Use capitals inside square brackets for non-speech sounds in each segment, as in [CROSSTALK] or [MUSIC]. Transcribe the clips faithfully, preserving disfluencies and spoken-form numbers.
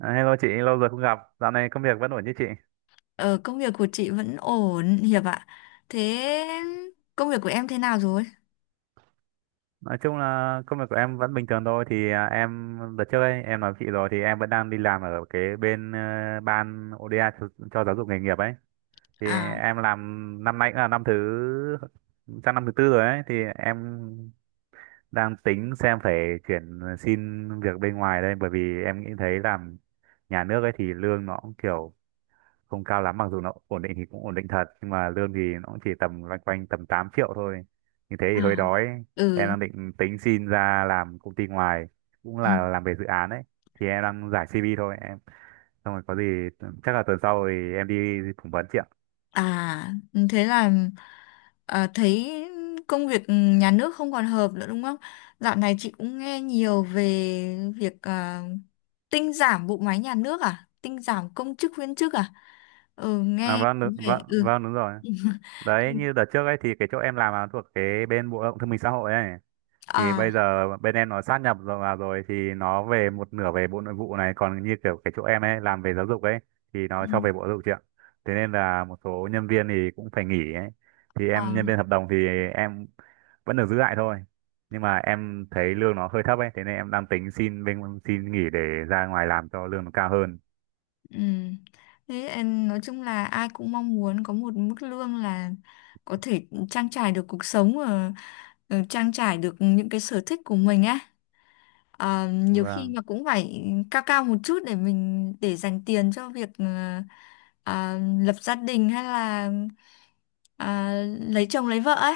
À, Hello chị, lâu rồi không gặp. Dạo này công việc vẫn ổn chứ chị? Ờ, công việc của chị vẫn ổn, Hiệp ạ. Thế công việc của em thế nào rồi? Nói chung là công việc của em vẫn bình thường thôi. Thì à, em đợt trước ấy, em nói với chị rồi thì em vẫn đang đi làm ở cái bên ờ, ban ô đê a cho, cho giáo dục nghề nghiệp ấy. Thì À, em làm năm nay cũng là năm thứ sang năm thứ tư rồi ấy. Thì em đang tính xem phải chuyển xin việc bên ngoài đây, bởi vì em nghĩ thấy làm nhà nước ấy thì lương nó cũng kiểu không cao lắm, mặc dù nó ổn định thì cũng ổn định thật, nhưng mà lương thì nó cũng chỉ tầm loanh quanh tầm tám triệu thôi, như thế thì hơi à, đói. Em ừ, đang định tính xin ra làm công ty ngoài, cũng ừ. là làm về dự án ấy. Thì em đang giải xê vê thôi, em xong rồi có gì chắc là tuần sau thì em đi phỏng vấn chị ạ. À, thế là à, thấy công việc nhà nước không còn hợp nữa đúng không? Dạo này chị cũng nghe nhiều về việc à, tinh giảm bộ máy nhà nước à? Tinh giảm công chức viên chức à? Ừ, À, nghe vâng có đúng- vẻ... vâng Ừ. vâng đúng rồi. [LAUGHS] Đấy như đợt trước ấy thì cái chỗ em làm là thuộc cái bên bộ lao động thương binh xã hội ấy, thì bây À, giờ bên em nó sát nhập rồi vào rồi, thì nó về một nửa về bộ nội vụ này, còn như kiểu cái chỗ em ấy làm về giáo dục ấy thì nó ừ. cho về bộ giáo dục chị ạ. Thế nên là một số nhân viên thì cũng phải nghỉ ấy, thì Ờ. em nhân viên hợp đồng thì em vẫn được giữ lại thôi, nhưng mà em thấy lương nó hơi thấp ấy, thế nên em đang tính xin bên, xin nghỉ để ra ngoài làm cho lương nó cao hơn. Ừ. Thế em nói chung là ai cũng mong muốn có một mức lương là có thể trang trải được cuộc sống và ờ, trang trải được những cái sở thích của mình á. Ờ, nhiều khi Vâng mà cũng phải cao cao một chút để mình để dành tiền cho việc ờ, ờ, lập gia đình hay là ờ, lấy chồng lấy vợ ấy.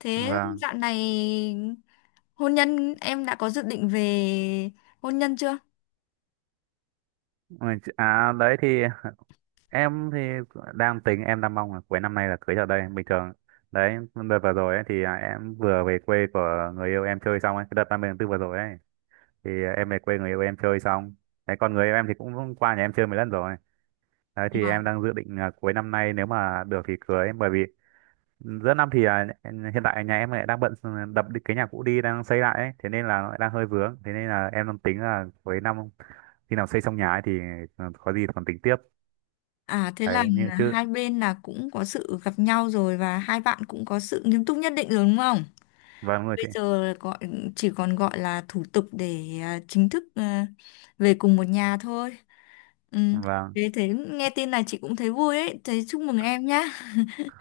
Thế vâng. dạo này hôn nhân em đã có dự định về hôn nhân chưa? Ừ, chị- à đấy thì em thì đang tính, em đang mong là cuối năm nay là cưới ở đây bình thường. Đấy đợt vừa rồi ấy, thì à, em vừa về quê của người yêu em chơi xong ấy, cái đợt ba mươi tháng tư vừa rồi ấy. Thì em về quê người yêu em chơi xong. Đấy, còn người yêu em thì cũng qua nhà em chơi mấy lần rồi. Đấy thì em đang dự định là cuối năm nay, nếu mà được thì cưới, bởi vì giữa năm thì à, hiện tại nhà em lại đang bận, ừ, đập đi- cái nhà cũ đi đang xây lại ấy, thế nên là nó lại đang hơi vướng, thế nên là em đang tính là cuối năm khi nào xây xong nhà ấy thì ừ, có gì còn tính tiếp. À thế là Đấy như chứ. hai bên là cũng có sự gặp nhau rồi và hai bạn cũng có sự nghiêm túc nhất định rồi đúng không? Vâng đúng rồi Bây chị. giờ gọi chỉ còn gọi là thủ tục để à, chính thức à, về cùng một nhà thôi. Ừ. Vâng. Thế thế nghe tin là chị cũng thấy vui ấy, thế chúc mừng em nhá.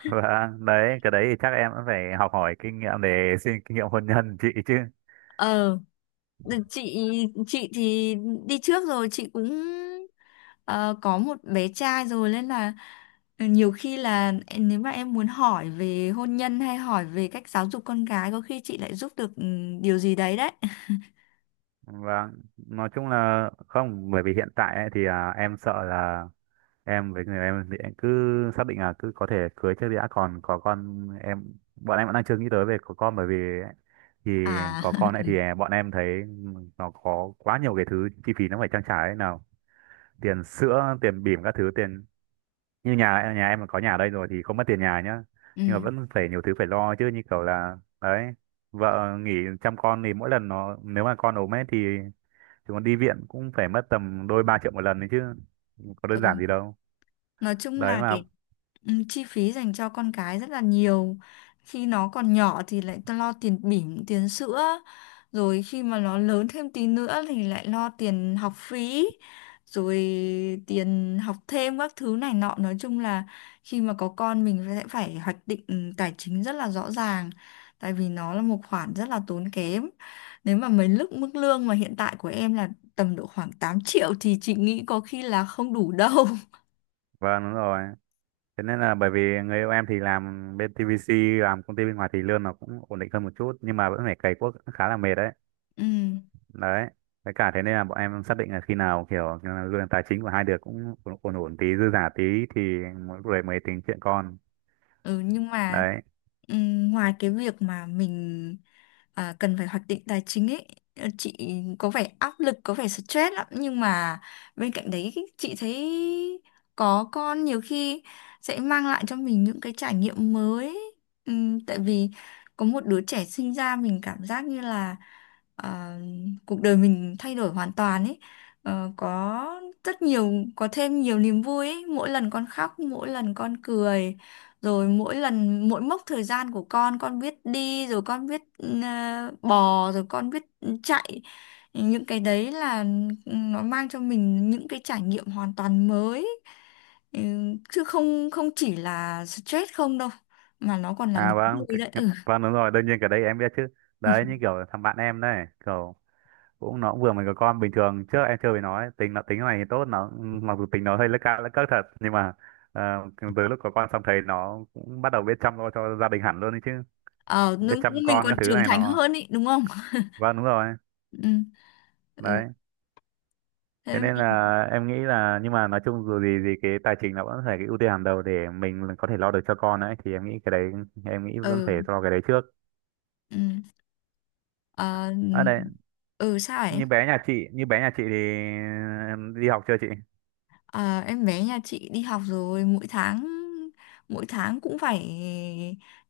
Vâng, đấy, cái đấy thì chắc em cũng phải học hỏi kinh nghiệm để [LAUGHS] xin kinh nghiệm hôn nhân chị chứ. Ờ chị chị thì đi trước rồi chị cũng ờ, có một bé trai rồi nên là ờ, nhiều khi là em- nếu mà em muốn hỏi về hôn nhân hay hỏi về cách giáo dục con gái có khi chị lại giúp được ừ, điều gì đấy đấy. Vâng, nói chung là không, bởi vì hiện tại ấy, thì à, em sợ là em với người em thì em cứ xác định là cứ có thể cưới trước đã, còn có con em, bọn em vẫn đang chưa nghĩ tới về có con, bởi vì ấy, thì À, có con ấy [LAUGHS] thì à, bọn em thấy nó có quá nhiều cái thứ chi phí nó phải trang trải ấy, nào tiền sữa tiền bỉm các thứ tiền, như nhà nhà em mà có nhà ở đây rồi thì không mất tiền nhà nhá. Nhưng mà vẫn phải nhiều thứ phải lo chứ, như kiểu là đấy, vợ nghỉ chăm con thì mỗi lần nó, nếu mà con ốm ấy thì chúng nó đi viện cũng phải mất tầm đôi ba triệu một lần đấy chứ, có đơn giản ừ. gì đâu. Nói chung Đấy là mà. cái ừ, chi phí dành cho con cái rất là nhiều khi nó còn nhỏ thì lại ta lo tiền bỉm tiền sữa, rồi khi mà nó lớn thêm tí nữa thì lại lo tiền học phí, rồi tiền học thêm các thứ này nọ. Nói chung là khi mà có con mình sẽ phải hoạch định ừ, tài chính rất là rõ ràng, tại vì nó là một khoản rất là tốn kém. Nếu mà mấy lúc mức lương mà hiện tại của em là tầm độ khoảng tám triệu thì chị nghĩ có khi là không đủ đâu. [LAUGHS] Vâng đúng rồi, thế nên là bởi vì người yêu em thì làm bên tê vê xê, làm công ty bên ngoài thì lương nó cũng ổn định hơn một chút, nhưng mà vẫn phải cày cuốc khá là mệt đấy. Ừ. Đấy, với cả thế nên là bọn em xác định là khi nào kiểu như là lương tài chính của hai đứa cũng ổn ổn ổn tí, dư giả tí thì mỗi người mới tính chuyện con. Ừ, nhưng mà Đấy. ừm, ngoài cái việc mà mình à, cần phải hoạch định tài chính ấy, ờ, chị có vẻ áp lực, có vẻ stress lắm. Nhưng mà bên cạnh đấy chị thấy có con nhiều khi sẽ mang lại cho mình những cái trải nghiệm mới ấy. Ừm, tại vì có một đứa trẻ sinh ra mình cảm giác như là à, cuộc đời mình thay đổi hoàn toàn ấy. Ờ, có rất nhiều, có thêm nhiều niềm vui ấy. Mỗi lần con khóc, mỗi lần con cười, rồi mỗi lần mỗi mốc thời gian của con con biết đi rồi con biết ừ, bò rồi con biết chạy. Những cái đấy là nó mang cho mình những cái trải nghiệm hoàn toàn mới. Ừ, chứ không không chỉ là stress không đâu mà nó còn là niềm À, vâng, vui đấy. Cái- ừ. vâng đúng rồi, đương nhiên cái đấy em biết chứ. Đấy như [LAUGHS] kiểu thằng bạn em đấy, kiểu cũng nó cũng vừa mới có con, bình thường trước em chưa với nó ấy, tính nó, tính này thì tốt nó, mặc dù tính nó hơi lấc ca lấc cấc thật, nhưng mà ờ, từ lúc có con xong thấy nó cũng bắt đầu biết chăm lo cho gia đình hẳn luôn đấy chứ, Ờ nó- biết chăm mình con các còn thứ trưởng này thành nó. hơn ý đúng không? Vâng đúng rồi. [LAUGHS] Ừ, ừ. Đấy Thế thế nên là mình em nghĩ là, nhưng mà nói chung dù gì gì cái tài chính là vẫn phải cái ưu tiên hàng đầu để mình có thể lo được cho con ấy, thì em nghĩ cái đấy, em nghĩ vẫn phải ừ, lo cái đấy trước. ừ. Ờ, À đấy, ừ sao ấy. như bé nhà chị như bé nhà chị thì em đi học chưa chị? À, em bé nhà chị đi học rồi. Mỗi tháng mỗi tháng cũng phải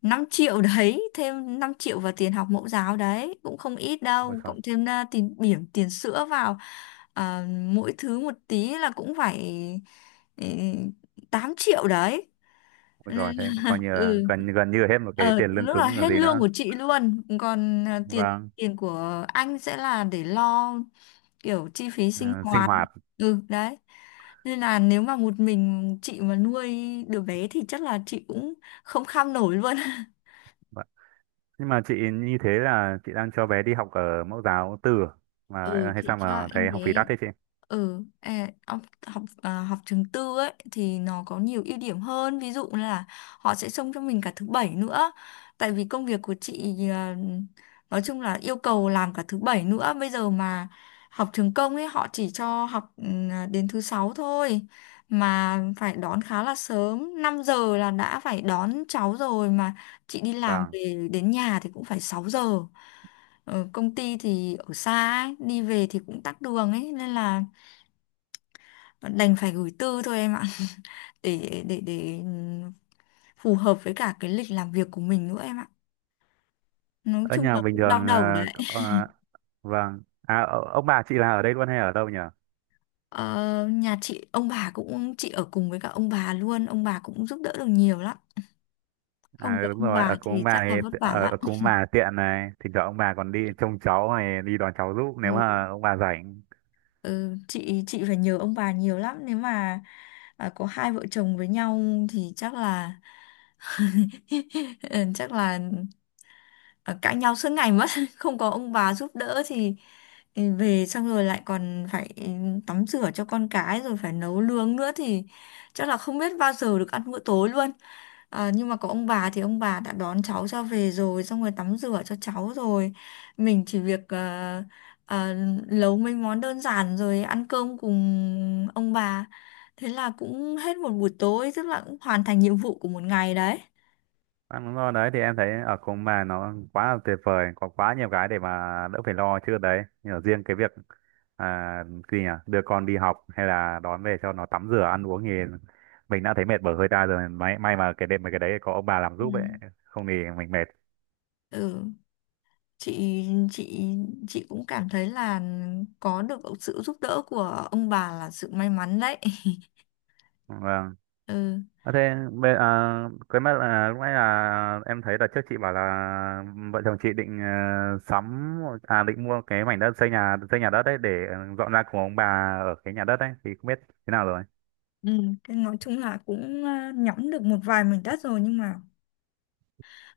năm triệu. [LAUGHS] Đấy, thêm năm triệu vào tiền học mẫu giáo đấy cũng không ít Ôi đâu, trời, cộng thêm à, tiền bỉm tiền sữa vào, à, mỗi thứ một tí là cũng phải ừ, tám triệu đấy. ôi trời, thế coi như là Ừ. gần gần như là hết một cái Ờ tiền lương lúc là cứng còn hết gì lương nữa. của chị luôn, còn à, tiền Vâng. tiền của anh sẽ là để lo kiểu chi phí sinh ờ, Sinh hoạt. hoạt. Ừ đấy. Nên là nếu mà một mình chị mà nuôi đứa bé thì chắc là chị cũng không kham nổi luôn. Vâng. Nhưng mà chị như thế là chị đang cho bé đi học ở mẫu giáo tư à? [LAUGHS] Ừ, Mà hay chị sao cho mà em thấy bé. học phí đắt thế chị? Ừ, à, học học à, học trường tư ấy thì nó có nhiều ưu điểm hơn, ví dụ là họ sẽ xông cho mình cả thứ bảy nữa. Tại vì công việc của chị à, nói chung là yêu cầu làm cả thứ bảy nữa. Bây giờ mà học trường công ấy họ chỉ cho học ừ, à, đến thứ sáu thôi, mà phải đón khá là sớm, năm giờ là đã phải đón cháu rồi, mà chị đi làm Vâng, về đến nhà thì cũng phải sáu giờ. Ờ, công ty thì ở xa ấy, đi về thì cũng tắc đường ấy nên là đành phải gửi tư thôi em ạ. [LAUGHS] để để để ừ, phù hợp với cả cái lịch làm việc của mình nữa em ạ. Nói ở chung nhà là bình cũng đau thường. đầu ờ, đấy. ờ, Vâng. À, ờ, ông bà chị là ở đây luôn hay ở đâu nhỉ? Ờ, nhà chị ông bà cũng chị ở cùng với cả ông bà luôn, ông bà cũng giúp đỡ được nhiều lắm, không À có đúng ông rồi, ở bà cùng thì ông bà chắc là vất thì, vả ở, lắm. ở cùng ông bà tiện này, thỉnh thoảng ông bà còn đi trông cháu này, đi đón cháu giúp nếu Ừ, mà ông bà rảnh. ừ, chị chị phải nhờ ông bà nhiều lắm. Nếu mà à, có hai vợ chồng với nhau thì chắc là [LAUGHS] ừ, chắc là à, cãi nhau suốt ngày mất. [LAUGHS] Không có ông bà giúp đỡ thì thì về xong rồi lại còn phải ừ, tắm rửa cho con cái rồi phải nấu nướng nữa thì chắc là không biết bao giờ được ăn bữa tối luôn. À, nhưng mà có ông bà thì ông bà đã đón cháu cho về rồi, xong rồi tắm rửa cho cháu rồi, mình chỉ việc ờ, ờ, nấu mấy món đơn giản rồi ăn cơm cùng ông bà, thế là cũng hết một buổi tối, tức là cũng hoàn thành nhiệm vụ của một ngày đấy. Vâng, đúng rồi đấy, thì em thấy ở cùng ông bà nó quá là tuyệt vời, có quá nhiều cái để mà đỡ phải lo chứ đấy. Nhưng mà riêng cái việc à, gì nhỉ? Đưa con đi học hay là đón về cho nó tắm rửa ăn uống thì mình đã thấy mệt bở hơi ta rồi. May may mà cái đêm mà cái đấy có ông bà làm Ừ. giúp ấy, không thì mình mệt. Ừ. chị chị chị cũng cảm thấy là có được sự giúp đỡ của ông bà là sự may mắn đấy. [LAUGHS] Vâng. Ừ. À, thế bây- à, cái mất là lúc nãy là em thấy là trước chị bảo là vợ chồng chị định, ờ, sắm, à định mua cái mảnh đất xây nhà, xây nhà đất đấy để ờ, dọn ra cùng ông bà, ở cái nhà đất đấy thì không biết thế nào rồi. Ừ, thế nói chung là cũng ờ, nhõm được một vài mảnh đất rồi, nhưng mà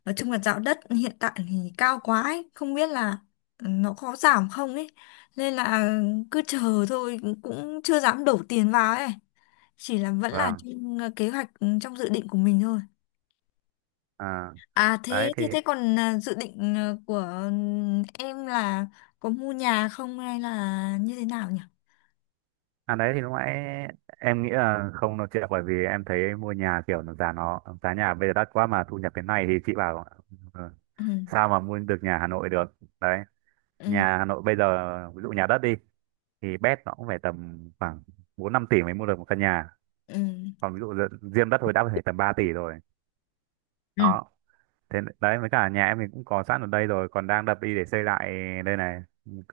nói chung là dạo đất hiện tại thì cao quá ấy, không biết là nó có giảm không ấy, nên là cứ chờ thôi, cũng chưa dám đổ tiền vào ấy, chỉ là vẫn là Vâng. trên ờ, kế hoạch ừ, trong dự định của mình thôi. À, À đấy thế thì, thế thế còn à, dự định à, của ừm, em là có mua nhà không hay là như thế nào nhỉ? à đấy thì lúc nãy em nghĩ là không nói chuyện, bởi vì em thấy mua nhà kiểu nó, giá nó giá nhà bây giờ đắt quá mà thu nhập thế này thì chị bảo ờ, Ừ sao mà mua được nhà Hà Nội được. Đấy, ừ nhà Hà Nội bây giờ, ví dụ nhà đất đi, thì bét nó cũng phải tầm khoảng bốn năm tỷ mới mua được một căn nhà, ừ. còn ví dụ dự- riêng đất thôi đã phải tầm ba tỷ rồi. Ừ. Đó, thế đấy với cả nhà em mình cũng có sẵn ở đây rồi, còn đang đập đi để xây lại đây này,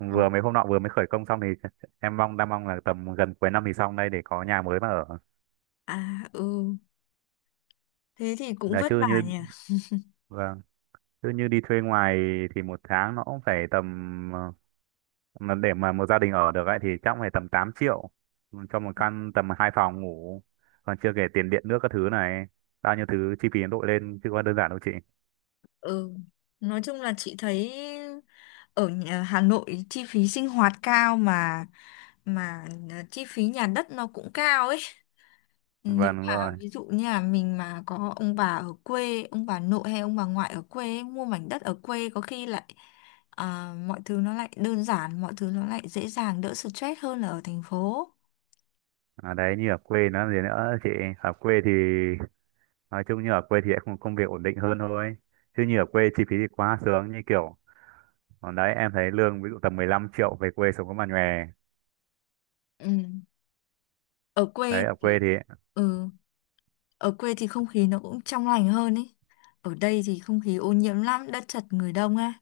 Ừ. vừa mấy hôm nọ vừa mới khởi công xong thì [LAUGHS] em mong đang mong là tầm gần cuối năm thì xong đây để có nhà mới mà ở. À ừ, thế thì cũng Là vất chứ vả như nhỉ. Vâng, chứ như đi thuê ngoài thì một tháng nó cũng phải tầm, ờ, mà để mà một gia đình ở được ấy thì chắc phải tầm tám triệu cho một căn tầm hai phòng ngủ, còn chưa kể tiền điện nước các thứ này, bao nhiêu thứ chi phí nó đội lên chứ có đơn giản đâu chị. Ừ. Nói chung là chị thấy ở nhà- Hà Nội chi phí sinh hoạt cao, mà mà à, chi phí nhà đất nó cũng cao ấy. Nếu Vâng đúng mà rồi. ví dụ như là mình mà có ông bà ở quê, ông bà nội hay ông bà ngoại ở quê ấy, mua mảnh đất ở quê có khi lại à, mọi thứ nó lại đơn giản, mọi thứ nó lại dễ dàng, đỡ stress hơn là ở thành phố. À, đấy như ở quê nó gì nữa chị, ở quê thì nói chung, như ở quê thì lại không, công việc ổn định hơn thôi, chứ như ở quê chi phí thì quá sướng, như kiểu còn đấy em thấy lương ví dụ tầm mười lăm triệu về quê sống có mà nhòe. Ừ. Ở quê Đấy ở quê thì thì, ừ, ở quê thì không khí nó cũng trong lành hơn ấy. Ở đây thì không khí ô nhiễm lắm, đất chật người đông á,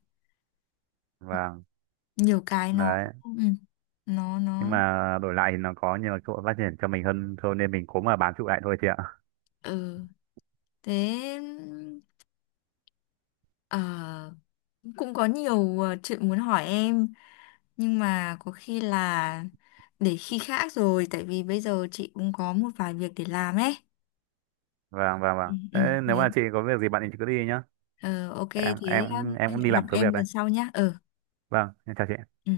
vâng nhiều cái nó đấy, ừ, nó nhưng nó mà đổi lại thì nó có nhiều cơ hội phát triển cho mình hơn thôi nên mình cố mà bám trụ lại thôi chị ạ. ừ thế ờ, cũng có nhiều ờ, chuyện muốn hỏi em, nhưng mà có khi là để khi khác rồi, tại vì bây giờ chị cũng có một vài việc để làm ấy. Vâng vâng Ừ, vâng. ừ, Thế nếu thế. mà chị có việc gì bạn thì chị cứ đi nhá, Ờ, ok em thế em hẹn em cũng đi gặp làm số em việc đây. lần sau nhá. Ừ Vâng, em chào chị. ừ.